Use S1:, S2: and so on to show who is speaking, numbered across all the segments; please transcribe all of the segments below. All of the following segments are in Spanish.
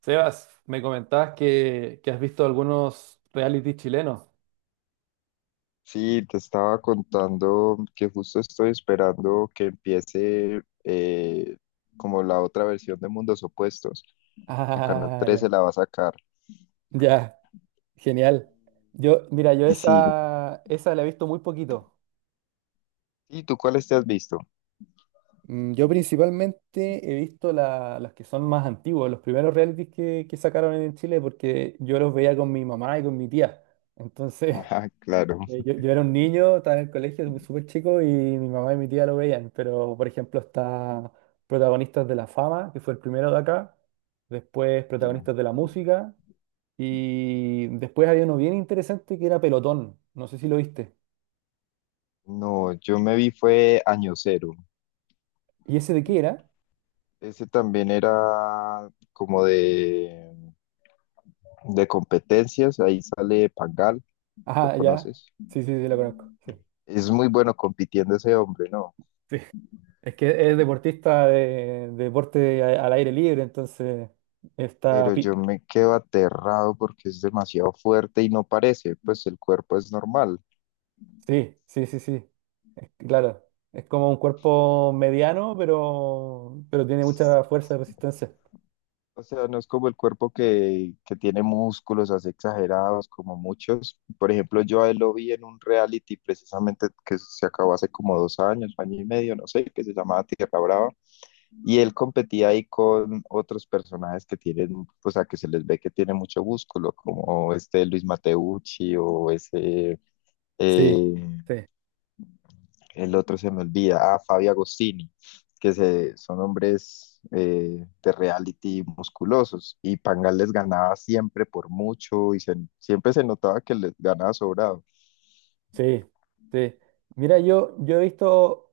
S1: Sebas, me comentabas que has visto algunos reality chilenos.
S2: Sí, te estaba contando que justo estoy esperando que empiece como la otra versión de Mundos Opuestos, que Canal
S1: Ah,
S2: 13
S1: ya,
S2: la va a sacar.
S1: ya, genial. Yo, mira, yo
S2: Y sí,
S1: esa, esa la he visto muy poquito.
S2: ¿y tú cuáles te has visto?
S1: Mm, yo principalmente he visto las que son más antiguos, los primeros realities que sacaron en Chile, porque yo los veía con mi mamá y con mi tía. Entonces,
S2: Ajá, claro.
S1: yo era un niño, estaba en el colegio, súper chico, y mi mamá y mi tía lo veían, pero por ejemplo está Protagonistas de la Fama, que fue el primero de acá, después
S2: Sí.
S1: Protagonistas de la Música, y después había uno bien interesante que era Pelotón, no sé si lo viste.
S2: No, yo me vi fue Año Cero.
S1: ¿Y ese de qué era?
S2: Ese también era como de competencias, ahí sale Pangal, ¿lo
S1: Ah, ya,
S2: conoces?
S1: sí, sí, sí, lo conozco. Sí,
S2: Es muy bueno compitiendo ese hombre, ¿no?
S1: sí. Es que es deportista de deporte al aire libre, entonces está
S2: Pero yo me quedo aterrado porque es demasiado fuerte y no parece, pues el cuerpo es normal.
S1: sí, sí, sí, sí. Claro, es como un cuerpo mediano, pero tiene mucha fuerza y resistencia.
S2: O sea, no es como el cuerpo que tiene músculos así exagerados como muchos. Por ejemplo, yo a él lo vi en un reality precisamente que se acabó hace como dos años, año y medio, no sé, que se llamaba Tierra Brava. Y él competía ahí con otros personajes que tienen, o sea, que se les ve que tienen mucho músculo, como este Luis Mateucci o ese
S1: Sí,
S2: eh,
S1: sí,
S2: el otro se me olvida, ah, Fabio Agostini, que se, son hombres de reality musculosos, y Pangal les ganaba siempre por mucho, y se- siempre se notaba que les ganaba sobrado.
S1: sí, sí. Mira, yo he visto,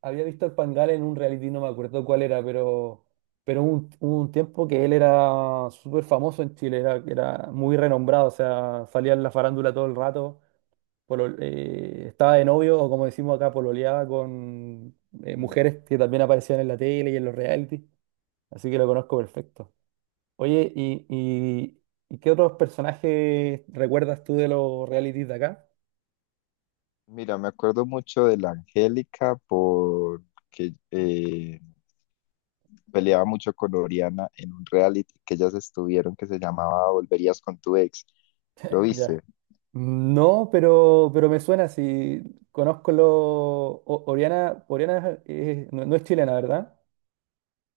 S1: había visto al Pangal en un reality, no me acuerdo cuál era, pero un tiempo que él era súper famoso en Chile, era muy renombrado, o sea, salía en la farándula todo el rato, estaba de novio, o como decimos acá, pololeaba con
S2: Mm,
S1: mujeres que también aparecían en la tele y en los reality. Así que lo conozco perfecto. Oye, ¿y qué otros personajes recuerdas tú de los realities de acá?
S2: mira, me acuerdo mucho de la Angélica porque peleaba mucho con Oriana en un reality que ellas estuvieron que se llamaba Volverías con tu ex. ¿Lo
S1: Ya.
S2: viste?
S1: No, pero me suena si conozco lo... Oriana, no, no es chilena, ¿verdad?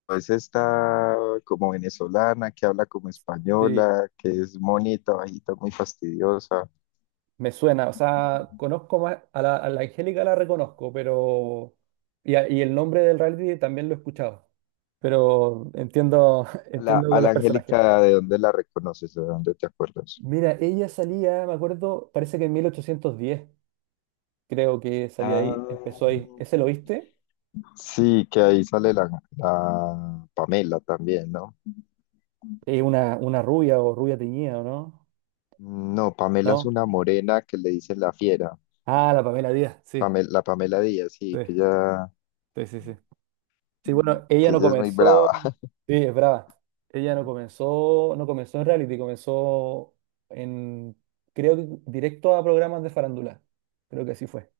S2: Es esta como venezolana que habla como
S1: Sí,
S2: española, que es monita, bajita, muy fastidiosa.
S1: me suena. O sea, conozco más... a la Angélica la reconozco, pero... Y, y el nombre del reality también lo he escuchado. Pero entiendo, entiendo
S2: A
S1: con los
S2: la
S1: personajes.
S2: Angélica, ¿de dónde la reconoces? ¿De dónde te acuerdas?
S1: Mira, ella salía, me acuerdo, parece que en 1810. Creo que salió
S2: Ah,
S1: ahí, empezó ahí. ¿Ese lo viste?
S2: sí, que ahí sale la, la Pamela también, ¿no?
S1: Una rubia o rubia teñida, ¿o ¿no?
S2: No, Pamela es
S1: ¿No?
S2: una morena que le dicen la fiera.
S1: Ah, la Pamela Díaz, sí,
S2: Pame- la Pamela Díaz,
S1: sí,
S2: sí,
S1: sí, sí, sí. Sí, bueno, ella
S2: que
S1: no
S2: ella es muy brava.
S1: comenzó, sí, es brava. Ella no comenzó, no comenzó en reality, comenzó en, creo que directo a programas de farándula. Creo que así fue,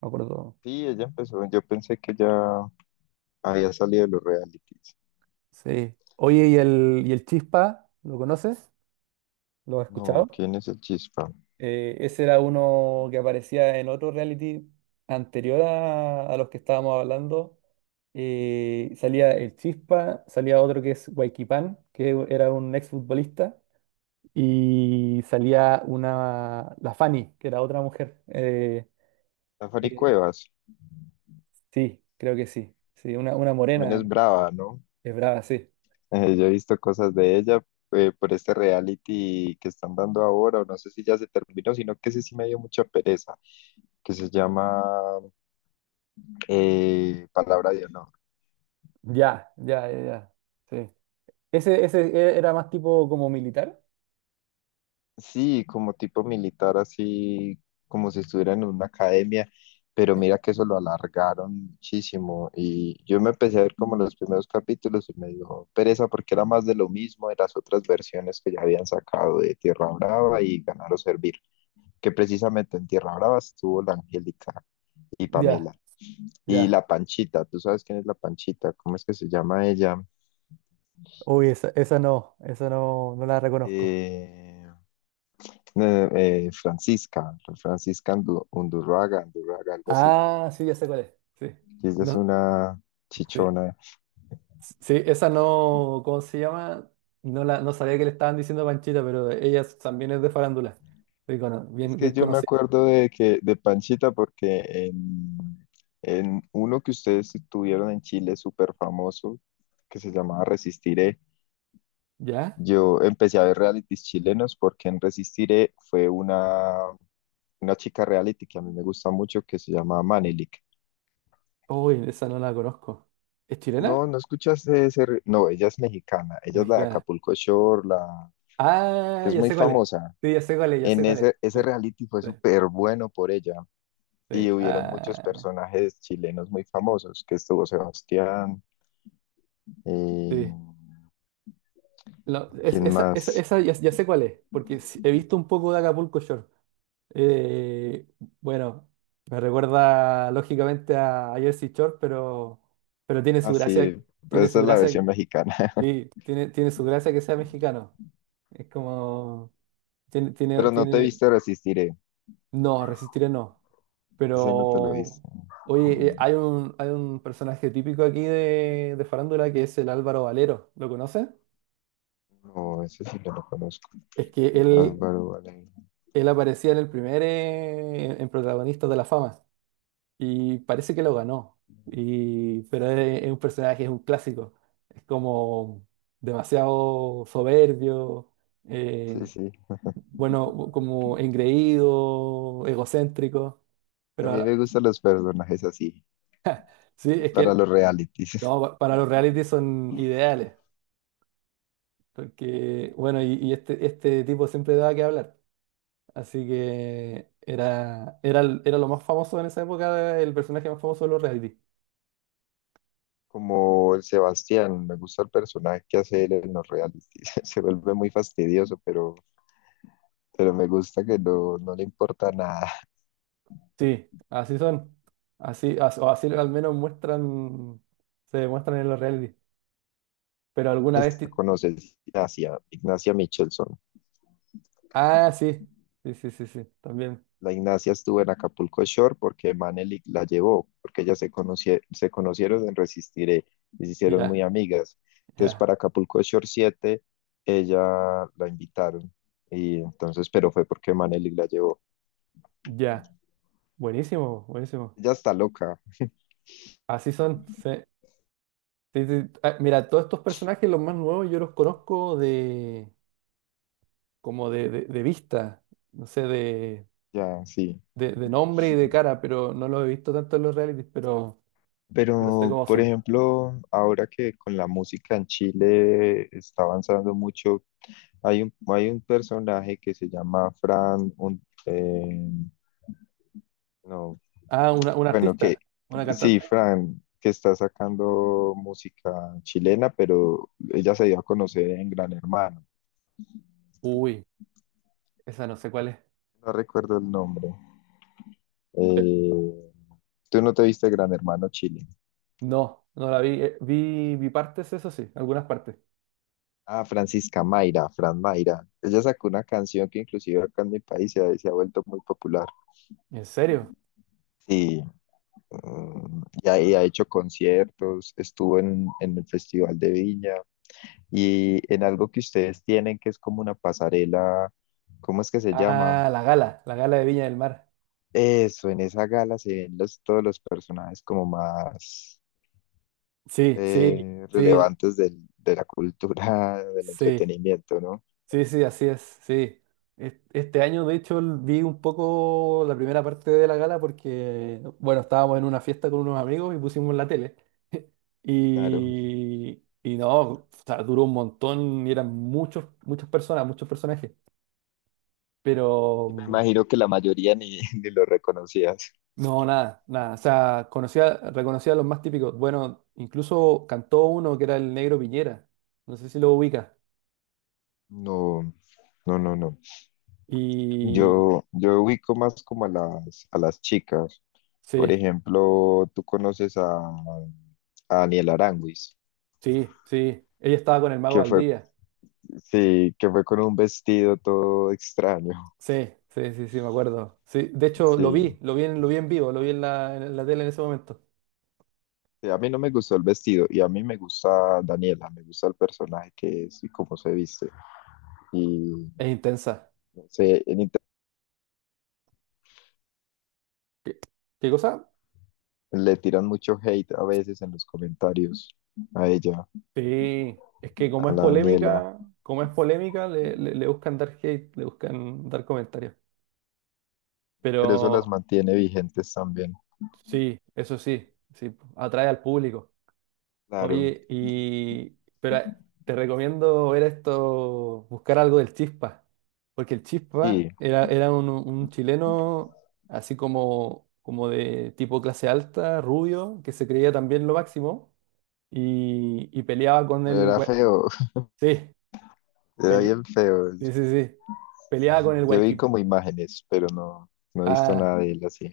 S1: me acuerdo.
S2: Sí, ella empezó, yo pensé que ya había salido de los realities.
S1: Sí. Oye, ¿y el Chispa? ¿Lo conoces? ¿Lo has
S2: No,
S1: escuchado?
S2: ¿quién es el Chispa?
S1: Ese era uno que aparecía en otro reality anterior a los que estábamos hablando. Salía el Chispa, salía otro que es Huayquipán, que era un exfutbolista, y salía una, la Fanny, que era otra mujer.
S2: Safari
S1: Eh,
S2: Cuevas
S1: sí, creo que sí. Sí, una
S2: también es
S1: morena,
S2: brava, ¿no?
S1: es brava, sí.
S2: Yo he visto cosas de ella por este reality que están dando ahora, o no sé si ya se terminó, sino que ese sí me dio mucha pereza, que se llama Palabra de Honor.
S1: Ya, ya, ya, ya. Sí. Ese era más tipo como militar.
S2: Sí, como tipo militar, así como si estuviera en una academia, pero mira que eso lo alargaron muchísimo y yo me empecé a ver como los primeros capítulos y me dio pereza porque era más de lo mismo de las otras versiones que ya habían sacado de Tierra Brava y Ganar o Servir, que precisamente en Tierra Brava estuvo la Angélica y Pamela
S1: Ya,
S2: y
S1: ya.
S2: la Panchita, ¿tú sabes quién es la Panchita? ¿Cómo es que se llama ella?
S1: Uy, esa, esa no, no la reconozco.
S2: Eh, no, Francisca, Francisca Andu- Undurraga, Undurraga, algo así.
S1: Ah, sí, ya sé cuál es. Sí.
S2: Y ella es
S1: No,
S2: una
S1: sí.
S2: chichona.
S1: Sí, esa no, ¿cómo se llama? No la, no sabía que le estaban diciendo Panchita, pero ella también es de farándula. Sí,
S2: Es
S1: bien, bien
S2: que yo me
S1: conocida.
S2: acuerdo de que de Panchita porque en uno que ustedes tuvieron en Chile súper famoso que se llamaba Resistiré.
S1: ¿Ya?
S2: Yo empecé a ver realities chilenos porque en Resistiré fue una chica reality que a mí me gusta mucho que se llama Manelik.
S1: Uy, esa no la conozco. ¿Es chilena?
S2: No, no escuchaste ese. Re- no, ella es mexicana.
S1: ¿Es
S2: Ella es la de
S1: mexicana?
S2: Acapulco Shore, la que
S1: Ah,
S2: es
S1: ya
S2: muy
S1: sé cuál es.
S2: famosa.
S1: Sí, ya sé cuál es, ya sé
S2: En
S1: cuál es.
S2: ese, ese
S1: Sí,
S2: reality fue
S1: sí,
S2: súper bueno por ella.
S1: sí.
S2: Y hubieron muchos
S1: Ah,
S2: personajes chilenos muy famosos, que estuvo Sebastián, eh,
S1: sí. No,
S2: ¿quién
S1: esa, esa,
S2: más?
S1: esa ya, ya sé cuál es, porque sí, he visto un poco de Acapulco Shore. Eh, bueno, me recuerda lógicamente a Jersey Shore, pero
S2: Así,
S1: tiene
S2: esa
S1: su
S2: es la
S1: gracia,
S2: versión mexicana.
S1: sí, tiene, tiene su gracia que sea mexicano. Es como, tiene, tiene,
S2: Pero no te
S1: tiene,
S2: viste Resistiré.
S1: no, resistiré no.
S2: Ese no te lo
S1: Pero,
S2: viste.
S1: oye, hay un personaje típico aquí de Farándula que es el Álvaro Valero. ¿Lo conoces?
S2: No, ese sí no lo conozco.
S1: Es que él,
S2: Álvaro Valenzuela.
S1: él aparecía en el primer, en Protagonistas de la Fama. Y parece que lo ganó. Y, pero es un personaje, es un clásico. Es como demasiado soberbio,
S2: Sí,
S1: eh,
S2: sí.
S1: bueno, como engreído, egocéntrico.
S2: A
S1: Pero
S2: mí me
S1: ahora-
S2: gustan los personajes así,
S1: sí, es
S2: para
S1: que
S2: los realities.
S1: no, para los reality son ideales. Porque, bueno, y, y este tipo siempre daba que hablar. Así que era, era, era lo más famoso en esa época, el personaje más famoso de los reality.
S2: Como el Sebastián, me gusta el personaje que hace él en los realities. Se vuelve muy fastidioso, pero me gusta que no, no le importa nada.
S1: Sí, así son. Así, o así al menos muestran, se demuestran en los reality. Pero alguna vez...
S2: Esta conoces Ignacia, Ignacia Michelson.
S1: Ah, sí. Sí, sí, sí, sí, también.
S2: La Ignacia estuvo en Acapulco Shore porque Manelik la llevó, porque ellas se, conocie- se conocieron en Resistiré y se hicieron muy
S1: Ya,
S2: amigas. Entonces,
S1: ya,
S2: para Acapulco Shore 7 ella la invitaron. Y entonces, pero fue porque Manelik la llevó.
S1: ya. Buenísimo, buenísimo.
S2: Ella está loca,
S1: Así son. Sí. Sí, sí. Ah, mira, todos estos personajes, los más nuevos, yo los conozco de como de, de vista, no sé,
S2: ya, sí.
S1: de nombre y de cara, pero no los he visto tanto en los realities, pero sé
S2: Pero,
S1: cómo
S2: por
S1: son.
S2: ejemplo, ahora que con la música en Chile está avanzando mucho, hay un personaje que se llama Fran, un, no,
S1: Ah, una
S2: bueno, que
S1: artista, una
S2: sí,
S1: cantante.
S2: Fran, que está sacando música chilena, pero ella se dio a conocer en Gran Hermano.
S1: Uy, esa no sé cuál es.
S2: No recuerdo el nombre. Eh, ¿Tú no te viste Gran Hermano Chile?
S1: No, no la vi. Vi, vi partes, eso sí, algunas partes.
S2: Ah, Francisca Mayra, Fran Mayra. Ella sacó una canción que inclusive acá en mi país se ha vuelto muy popular.
S1: ¿En serio?
S2: Sí, mm, y ha hecho conciertos, estuvo en el Festival de Viña, y en algo que ustedes tienen que es como una pasarela, ¿cómo es que se llama?
S1: Ah, la gala de Viña del Mar.
S2: Eso, en esa gala se ven los, todos los personajes como más
S1: Sí, sí, sí,
S2: relevantes del- de la cultura, del
S1: sí,
S2: entretenimiento, ¿no?
S1: sí, sí, así es, sí. Este año, de hecho, vi un poco la primera parte de la gala porque, bueno, estábamos en una fiesta con unos amigos y pusimos la tele.
S2: Claro, me
S1: Y, y no, o sea, duró un montón y eran muchos, muchas personas, muchos personajes. Pero. mm,
S2: imagino que la mayoría ni, ni lo reconocías.
S1: No, nada, nada. O sea, conocía, reconocía a los más típicos. Bueno, incluso cantó uno que era el Negro Piñera. No sé si lo ubica.
S2: No, no, no, no.
S1: Y
S2: Yo ubico más como a las chicas. Por
S1: sí,
S2: ejemplo, tú conoces a Daniel Aránguiz,
S1: sí, sí. Ella estaba con el Mago
S2: que fue
S1: Valdivia.
S2: sí, que fue con un vestido todo extraño.
S1: Sí, sí, sí, sí, me acuerdo. Sí, de hecho
S2: Sí.
S1: lo vi en vivo, lo vi en la tele en ese momento.
S2: Sí, a mí no me gustó el vestido y a mí me gusta Daniela, me gusta el personaje que es y cómo se viste. Y
S1: Es intensa.
S2: se en inter-
S1: ¿Qué, qué cosa?
S2: le tiran mucho hate a veces en los comentarios a ella,
S1: Sí, es que
S2: a la Daniela,
S1: como es polémica, le, le le buscan dar hate, le buscan dar comentarios.
S2: pero eso
S1: Pero
S2: las mantiene vigentes también.
S1: sí, eso sí, sí, atrae al público.
S2: Claro,
S1: Oye, y pero te recomiendo ver esto, buscar algo del Chispa, porque el
S2: sí,
S1: Chispa era, era un chileno así como, como de tipo clase alta, rubio, que se creía también lo máximo y peleaba con
S2: pero
S1: el...
S2: era feo,
S1: Sí,
S2: era
S1: pele-
S2: bien feo.
S1: sí, sí, sí, peleaba con el
S2: Yo vi
S1: Hualqui...
S2: como imágenes, pero no, no he visto nada de él así.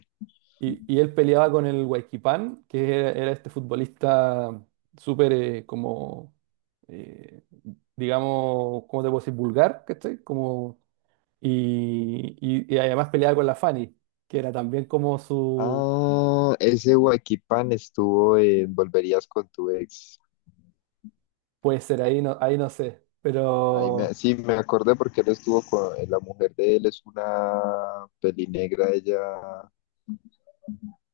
S1: Y, y él peleaba con el Huayquipán, que era, era este futbolista súper eh, digamos, ¿cómo te puedo decir? Vulgar, ¿cachai? Como, y además peleaba con la Fanny, que era también como su,
S2: Ah, ese Huaquipán estuvo en Volverías con tu ex.
S1: puede ser, ahí no sé,
S2: Ahí me,
S1: pero
S2: sí, me acordé porque él estuvo con la mujer de él, es una pelinegra, ella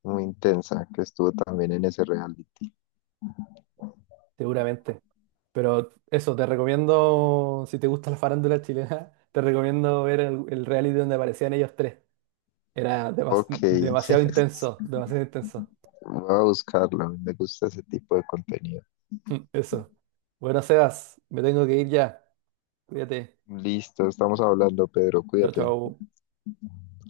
S2: muy intensa, que estuvo también en ese reality.
S1: seguramente. Pero eso, te recomiendo, si te gusta la farándula chilena, te recomiendo ver el reality donde aparecían ellos tres. Era
S2: Ok,
S1: demasiado intenso, demasiado intenso.
S2: voy a buscarlo, me gusta ese tipo de contenido.
S1: Eso. Bueno, Sebas, me tengo que ir ya. Cuídate.
S2: Listo, estamos hablando, Pedro,
S1: Chao,
S2: cuídate.
S1: chao.